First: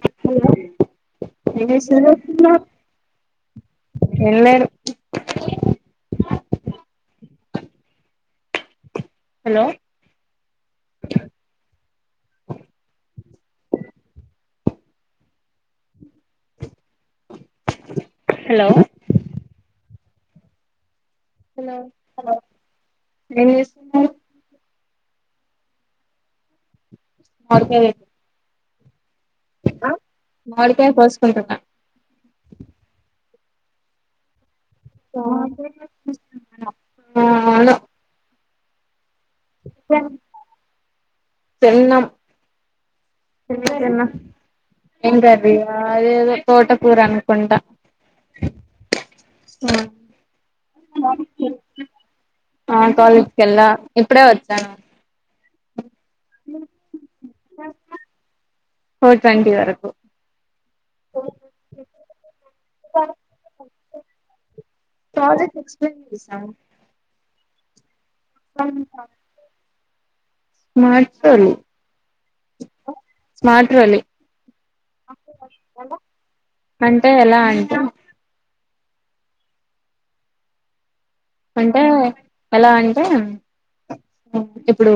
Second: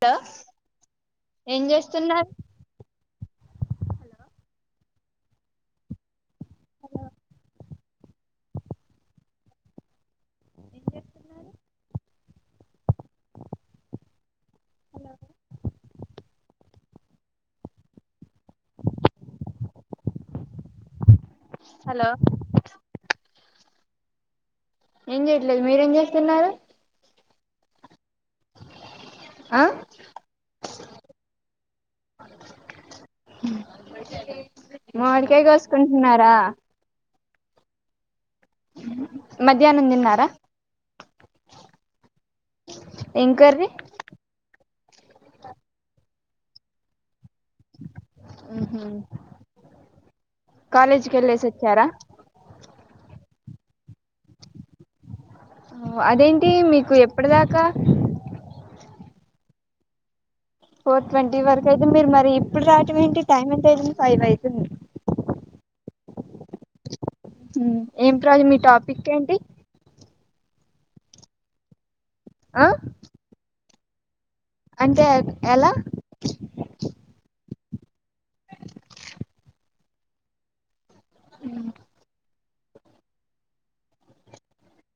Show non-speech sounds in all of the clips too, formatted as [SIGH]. Hello ఏం చేస్తున్నారు ఎం లేదు hello door sound hello hello hello hello ఏం చేస్తున్నావ్ ఏం చెయట్లేదు మీరేం చేస్తున్నారు మామిడికాయ ఆ మామిడికాయ కోసుకుంటున్న ఊ ఇది ఏంటిది మామిడికాయ కోసుకుంటున్నారా ఆ అవును డోర్ సౌండ్ మధ్యాహ్నం తిన్నారా తిన్నాం డోర్ సౌండ్ తిన్న తిన్న ఏం కర్రీ అదేదో తోటకూర అనుకుంటా ఉ హు ఆ కాలేజీకి వెళ్లేసి వచ్చారా తెల్ల ఇప్పుడే వచ్చాను అదేంటి మీకు ఎప్పటిదాకా ఫోర్ ట్వంటీ వరకు ఫోర్ ట్వంటీ వరకు అయితే మీరు మరి ఇప్పుడు రావడం ఏంటి టైం ఎంతవుంది ఫైవ్ అవుతుంది ప్రాజెక్ట్ ఎక్స్ప్లెయిన్ చేసావా ఉ ఏంట్రా ఈరోజు మీ టాపిక్ ఏంటి స్మార్ట్ ఫోన్ ఆ మాటాల అంటే ఎలా అంటే ఎలా అండి అంటే ఎలా అంటే ఇప్పుడు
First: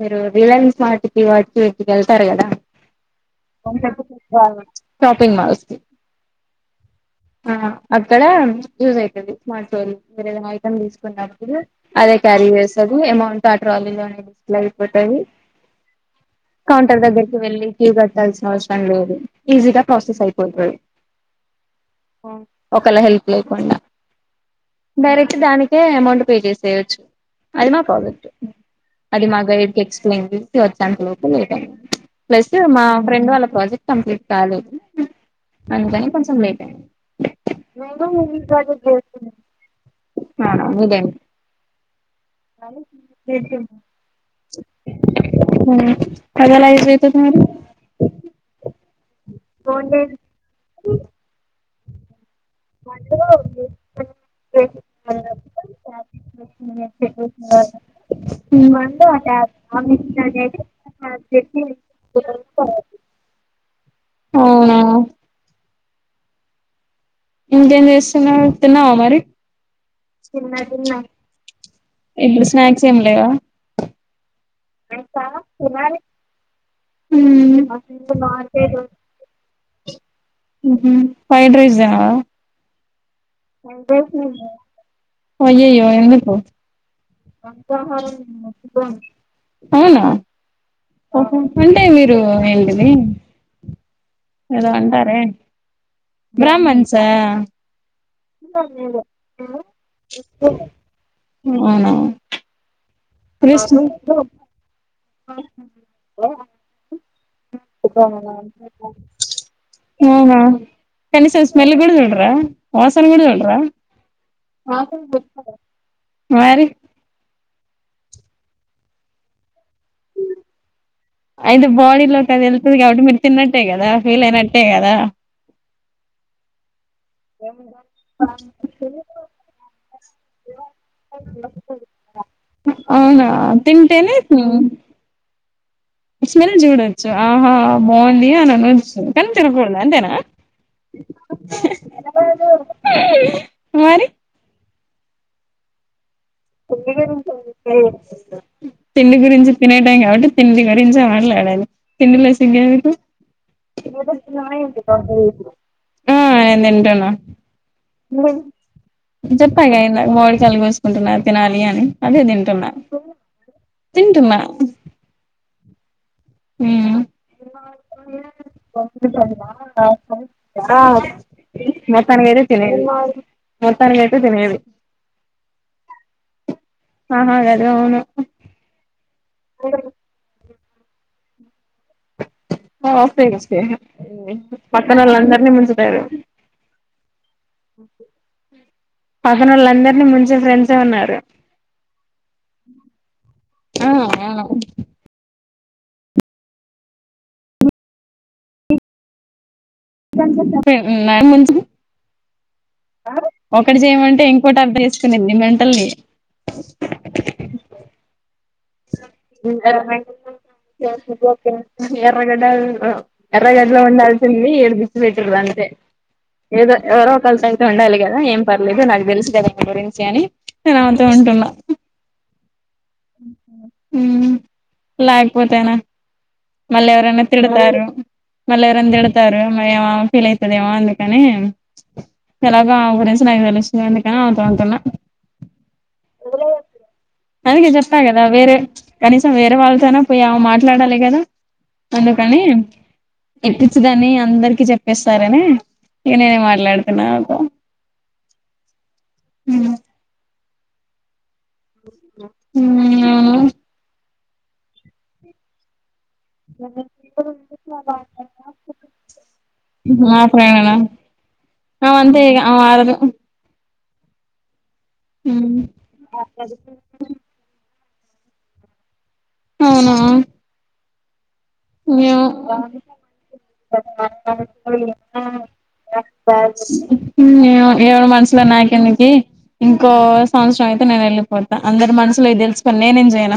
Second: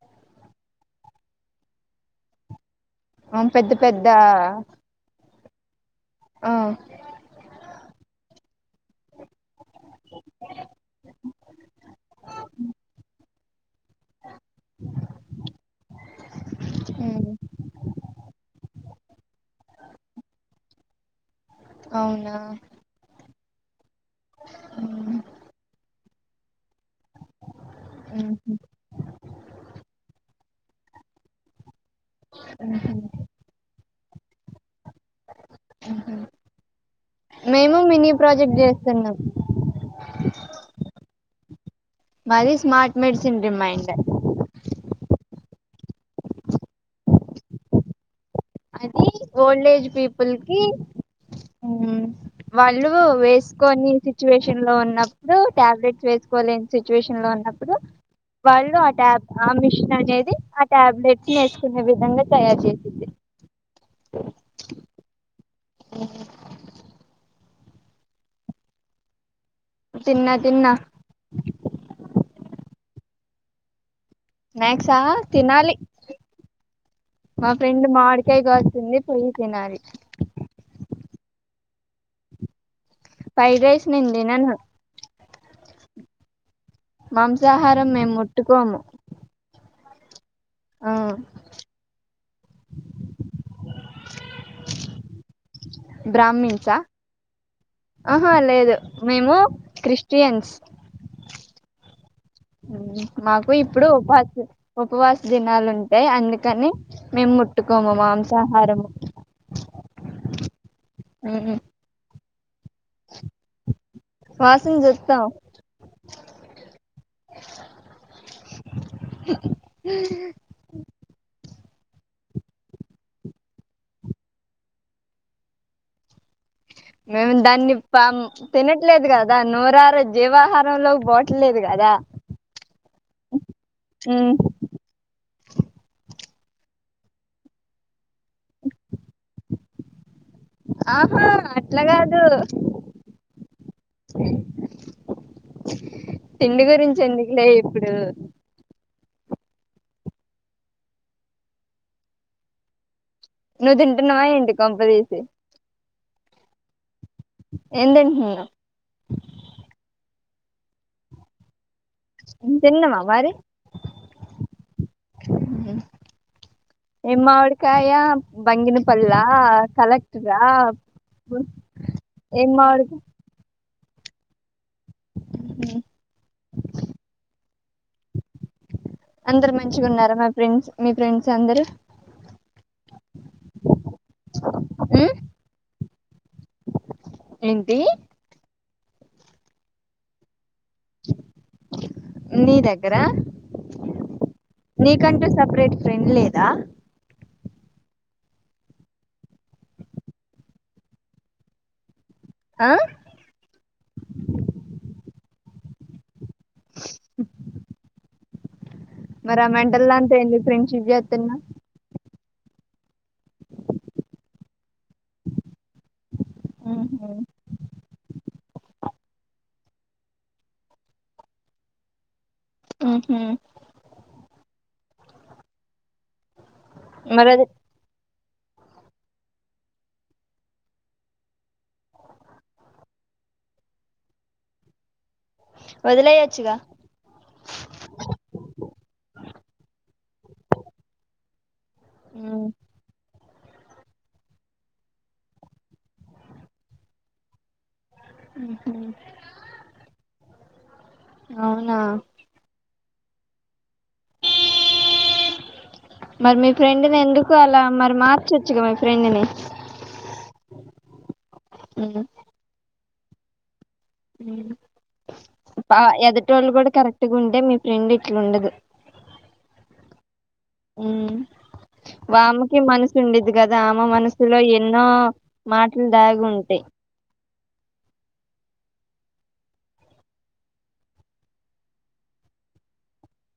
మీరు రిలయన్స్ వాటికి వాటికి వెళ్తారు కదా అ పెద్ద పెద్ద మా ఆ అక్కడ యూస్ అవుతుంది స్మార్ట్ ఫోన్ వేర ఏదైనా ఐటమ్ తీసుకున్నడు అదే క్యారీ చేస్తుది అమౌంట్ ట్రాలీలోనే డిస్ప్లే అయిపోతుంది కౌంటర్ దగ్గరకి వెళ్ళి క్యూ కట్టాల్సిన అవసరం లేదు ఈజీగా ప్రాసెస్ అయిపోతుంది అవునా ఒకళ హెల్ప్ లేకుండా డైరెక్ట్ దానిే అమౌంట్ పే చేస్తా చ్చు అది మా పర్వెక్ట్ అది మా గైడ్కి ఎక్స్ప్లన్ వచ్చంతలోపు నీతోనే ప్లస్ మా ఫ్రెండ్ వాళ్ళ ప్రాజెక్ట్ కంప్లీట్ కాలేదు అందుకని కొంచం లేట్ అయింది [UNINTELLIGIBLE] మేము మినీ ప్రాజెక్ట్ చేస్తున్నాం మాది స్మార్ట్ మెడిసిన్ రిమైండర్ హ్మ్మ్ ఫైనలైజ్ అయితది మరి అది ఓల్డేజ్ పీపుల్ కి ఉ వాళ్ళు వేసుకోని సిచ్యువేషన్ లో ఉన్నప్పుడు టాబ్లెట్స్ వేసుకోలేని సిచ్యువేషన్ లో ఉన్నప్పుడు వాళ్ళు ఆ టబ్ ఆ మిషన్ అనేది ఆ టాబ్లెట్స్ వేసుకునే విధంగా తయారు చేసింది అవునా ఇంక ఏం చేస్తున్నావ్ తిన్నావా మరి తిన్నా తిన్న తిన్నా తిన్న ఇపుడు స్నాక్స్ ఏం లేవా స్నాక్సా తినాలి మా ఫ్రెండ్ మామిడికాయ కోసింది పొయ్యి తినాలి ఆ ఫ్రైడ్ రైస్ నేను తినను అయ్యయ్యో ఎందుకో మాంసాహారం మేము ముట్టుకోము అవ్నా ఆ అంటే మీరు ఏంటిది ఏదో అంటారే బ్రాహ్మన్సా బ్రాహ్మణ్సా ఆహా లేదు మేము క్రిస్టియన్స్ అవునా మాకు క్రిస్ ఇప్పుడు ఉపాసం దినాలు ఉంటాయి అందుకని మేము ముట్టుకోము మాంసాహారము అవునా కనీసం స్మెల్ గుడా చుడరా వాసన గుడ చూడరా వాసన చూస్తాం మరి అయితే బాడీలోకి అది వెళ్తుంది కాబట్టి మీరు తిన్నట్టే కదా ఫీల్ అయినట్టే కదా మేము దాన్ని పా తినట్లేదు కదా నూరరు జీవాహారంలోకి పోటలేదు కదా అవునా తింటేనే స్మెల్ చూడొచ్చు ఆహా మోలీ అనిను వచ్చు కనీ తరుకడద అంతేనా ఆహా అట్లా కాదు మరి అ పిండి గురించి ఎందుకులే ఇప్పుడు తిండి గురించి తినేటం కాబట్టి తిండి గురించే మాట్లాడాలి తిండిలో సిగేందుకు నువ్వు తింటున్నా ఏంటి కొంప తీసి ఆ తింటానా తింటున్నావు చెప్పగాయంద మోడి కలుగ వసుకుంటున్నారు తెనాల అని అదే తింటున్నా తిన్నావా మరి తింటున్నా ఏమ్మావడికాయ బంగినపల్ కలెక్ట్రా ఆ ఏమ్మావడికా తనగైతే తినేది ఆ అవును అందరు మంచిగా ఉన్నారా మా ఫ్రెండ్స్ మీ ఫ్రెండ్స్ అందరు [UNINTELLIGIBLE] ఉమ్, పక్కనోళ్ళు అందరని ముంచుతారు ఏంటి పదనాోళ్ళ అందరినీ ముంచే ఫ్రెండ్స్ నీ దగ్గర నీకంటూ సపరేట్ ఫ్రెండ్ లేదా [UNINTELLIGIBLE] ముంచి ఆ ఒకటి చేయమంటే ఇంకోటి అర్థ చేసుకునేది మే టల్ ది మరి అ మెంటల్ దాంతో ఎందుకు ఫ్రెండ్షిప్ జేతునావ్ ఎర్రగడ్డ ఎర్రగడ్డలో ఉండాల్సింది ఇడి దేచ్చి పెెట్టరు అంతే ఏదో ఎవరో కల్ [UNINTELLIGIBLE] ఉండాలి గా ఏం పర్లేదు నాకు తెలుసు కదాని గురించి అని నేను అమెతో ఉంటున్నా ఆహ ఉమ్ లేకపోతేనా మళ్ళవరన్నా మరి అది తిడతారు మళ్ళీ ఎవర ఆన్ తిడతారు మ ఏమ ఫీల్ అవుతుదేమో అందుకని ఎలాగో ఆ ఫ్రెండ్స్ నాకు తెలుసు అందుకా ఆతో అంటున్నా వదిలేయొచ్చుగా అందుకే చెప్ప కదా వేరే కనీసం వేరే వాళ్ళతోన పోయి అమే మాట్లాడాలి కదా అందుకని ఉమ్, ఈ పిచ్చిదని అందరికి చెప్పేస్తారని ఇక నేనే మాట్లాడుతున్నాను ఉం హ్మ్ ఉం అవునా ఉమ్ అవును మరి మీ ఫ్రెండ్ని ఎందుకు అలా మరి మార్చొచ్చుగా మీ ఫ్రెండ్ని మా ఫ్రెండ్ నా అమే అంతే ఇగ అమే మారదు ఉమ్ ఉ ఎదుటి వాళ్ళు కూడా కరెక్ట్గా ఉంటే మీ ఫ్రెండ్డిట్లుండదు అవునా ఉమ్ వామకి మనసు ఉండేది కదా ఆమె మనసులో ఎన్నో మాటలు దాగింటాయి ఉం ఎవరి మనసులో నాకెందుకి ఇంకో సంవత్సరం అయితే నేను వెళ్ళిపోతా అందరి మనుసులో తెలుసుకొని నేనేం చేయలా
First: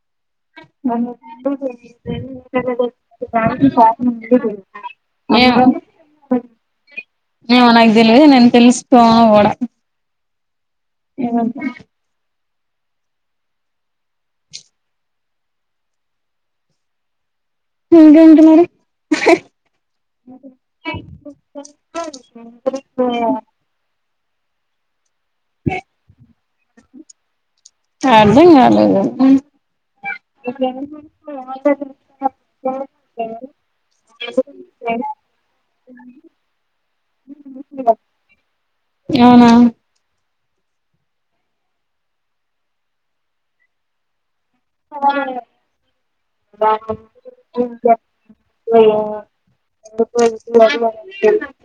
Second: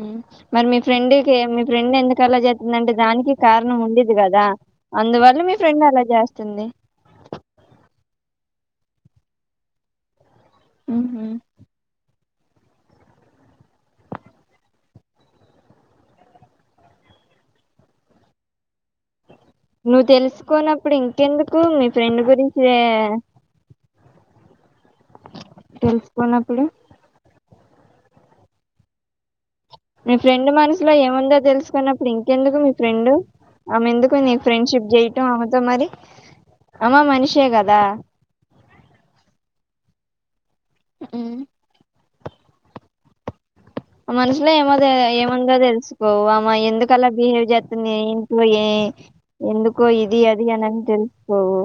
ఉమ్ మరి మీ ఫ్రెండ్కి మీ ఫ్రెండ్ ఎందు కు అలా చేస్తుంది అంటే దానికి కారణం ఉండేది కదా అందువల్ల మీ ఏమో ఫ్రెండ్ అలా చేస్తుంది తెలుసుకో కూడా హుహు. ఏమైంది ఇంగ ఏంటి మరి నువ్ తెలుసుకోన్నప్పుడు ఇంకెందుకు మీ ఫ్రెండ్ గురించీ తెలుసుకోన్నప్పుడు అర్దం కాలేదు మీ ఫ్రెండ్ మనసులో ఏముందో తెలుసుకున్నప్పుడు ఇంకెందుకు మీ ఫ్రెండ్ ఆమెందుకు నీ ఫ్రెండ్షిప్ చేయటం ఆమెతో మరి ఆమ మనిషే కదా అవునా ఉమ్ అ మనస్ ఇట్లా ఏమో ఏముందో తెలుసుకోవు అమ్ ఎందుకలా బిహేవ్ చేస్తుంది ఏంటో ఏ ఎందుకో ఇది అది అని తెలుసుకోవు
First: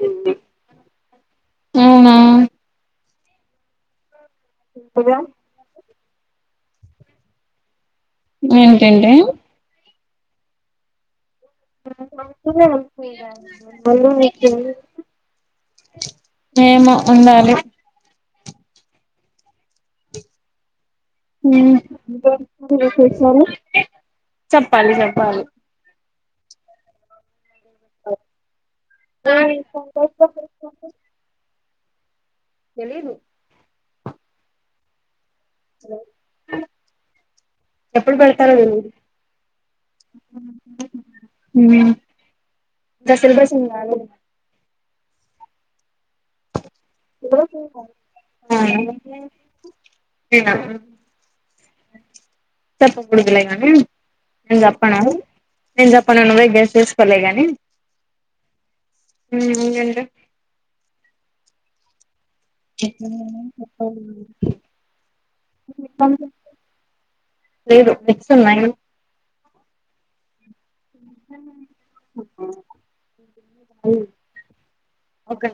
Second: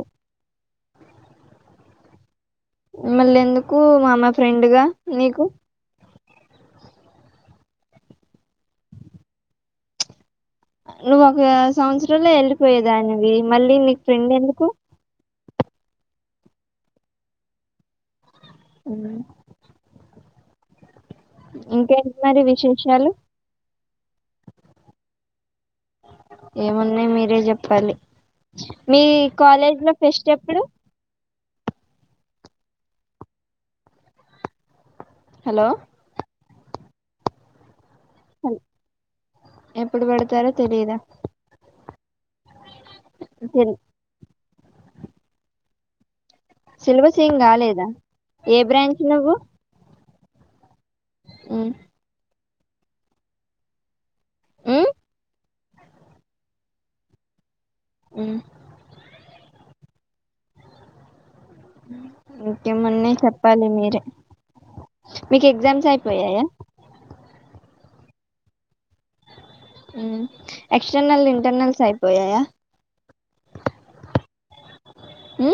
అవును మళ్ళీ ఎందుకు మా అమ్మయి ఫ్రెండ్గా నీకు ఏంటెంటి నువ్ పక్కన ఆ సంవత్సరంలో వెళ్ళిపోయేదానివి మళ్ళీ నీకు ఫ్రెండ్ ఎందుకు ఏమో ఉండాలి అవు మరి విశేషాలు స చెప్పాలి చెప్పాలి ఏమున్నాయ్ మీరే చె ప్పాలి మీ కాలేజ్ లో ఫెస్ట్ ఎప్పుడు? తెలీదు హలో ఎప్పుడు పెడతారొ తెలీదు ఎప్పుడు పెడతారో తెలియదా దసెలు బసులు తెలి గాని సిలబస్ ఏం కాలేదా ఏ బ్రాంచ్ నువ్వు నేనా ఆ చెప్పకుండదులే కానీ నెన్ ఉమ్, చెప్పనా నేన్ జప్పను నువ్వే గెస్ చేసుకోలే గానీ ఉమ్. ఉమ్ హా హ ఇంకేమున్నాయ్ చెప్పాలి మీరే మీకు ఎగ్జామ్స్ అయిపోయాయా? ఎగ్స్ నైన్ ఉ ఎక్స్టెర్నల్ ఇంటర్నల్స్ అయిపోయాయా ఓకే ఉ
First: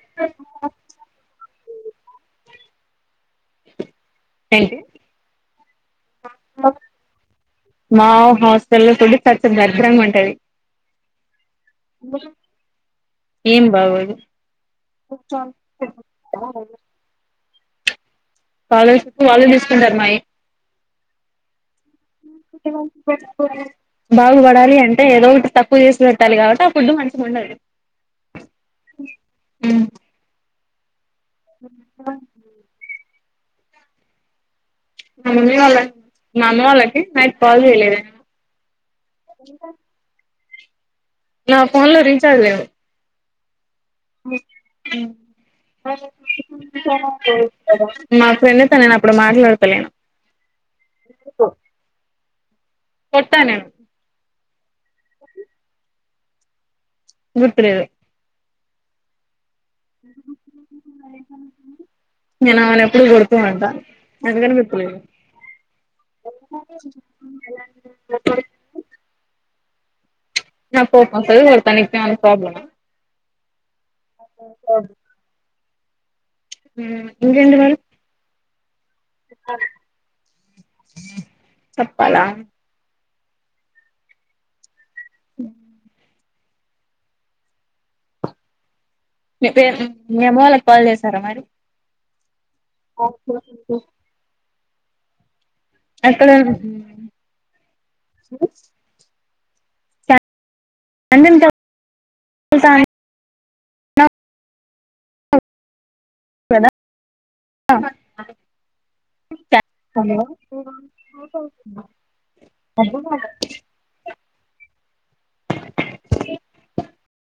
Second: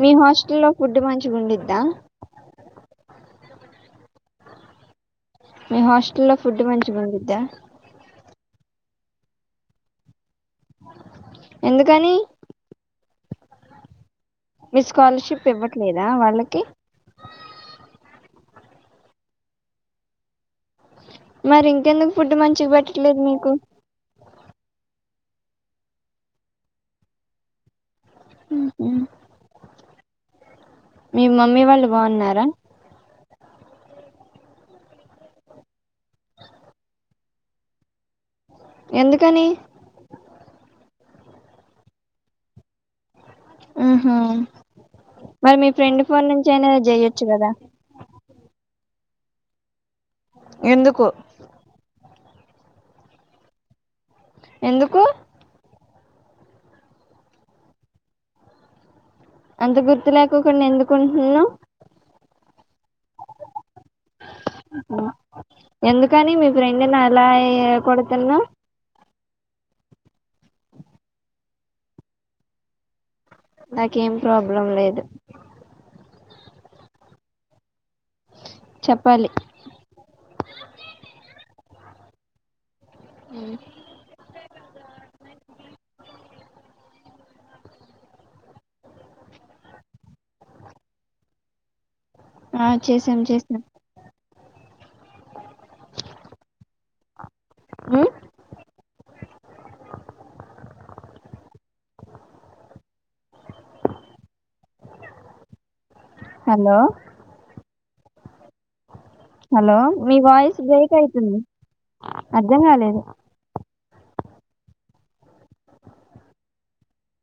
మీ హాస్టల్ లో ఫుడ్ మంచిగా ఉండిద్దా ఏంటి మీ హాస్టల్లో ఫుడ్ మంచిగా ఉండిద్దా హాస్టెల్ లో పుడ్ తట్ట ధరింధ్రంగా ఉంటది ఎందుకని ఏం బాగోదు మీ స్కాలర్షిప్ ఇవ్వట్లేదా వాళ్ళకి స్కాలర్షిప్ వాళ్ళు తీసుకుంటారు మాయి మరి ఇంకెందుకు ఫుడ్ మంచిగా పెట్టట్లేదు మీకు [UNINTELLIGIBLE] అంటే ఏదో ఒకటి తక్కువ చేసి పెట్టాలి కాబట్టి ఆ ఫుడ్ మంచిగా ఉండదు ఉహు మీ మమ్మీ వాళ్ళు బాగున్నారా మా మమ్మీ వాళ్ళకి మా అమ్మ వాళ్ళకి నైట్ కాల్ చేయలేదు నేను ఎందుకని నా పోన్ లో రీచార్జ్ లేేదు ఆహ మరి మీ ఫ్రెండ్ ఫోన్ నుంచి అయినా చేయచ్చు కదా మా ఫ్రెండ్తో నేను అప్పుడు మాట్లాడతలేను ఎందుకు కొట్ట నేను ఎందుకు గుర్తులేదు అంత గుర్తు లేకాకోకుండా ఎందుకుంటున్నావ్ నేను [UNINTELLIGIBLE] ఎప్పుడు కొడతావ్ అంట ఉంది అందుకగుర్తులేదు ఎందుకని మీ ఫ్రెండ్ని అలా కొడుతున్నావు [UNINTELLIGIBLE] నాకు కోపం వస్తది కొడతా నీకు ఏమంతా ప్రాబ్లం నాకేం ప్రాబ్లం లేదు ఇంకెంటి మరీ చెప్పాలి చెప్పాలా ఊ ఉ మీ పేరు మీ అమ్మ వాళ్ళకి కాల్ చేసారా మరి ఆ చేసాం చేసినాం అక్కడ ఉమ్, [INAUDIBLE] [UNINTELLIGIBLE] అన్నారు హలో [UNINTELLIGIBLE] హలో మీ వాయిస్ బ్రేక్ అయితుంది అర్థం కాలేదు. [UNINTELLIGIBLE]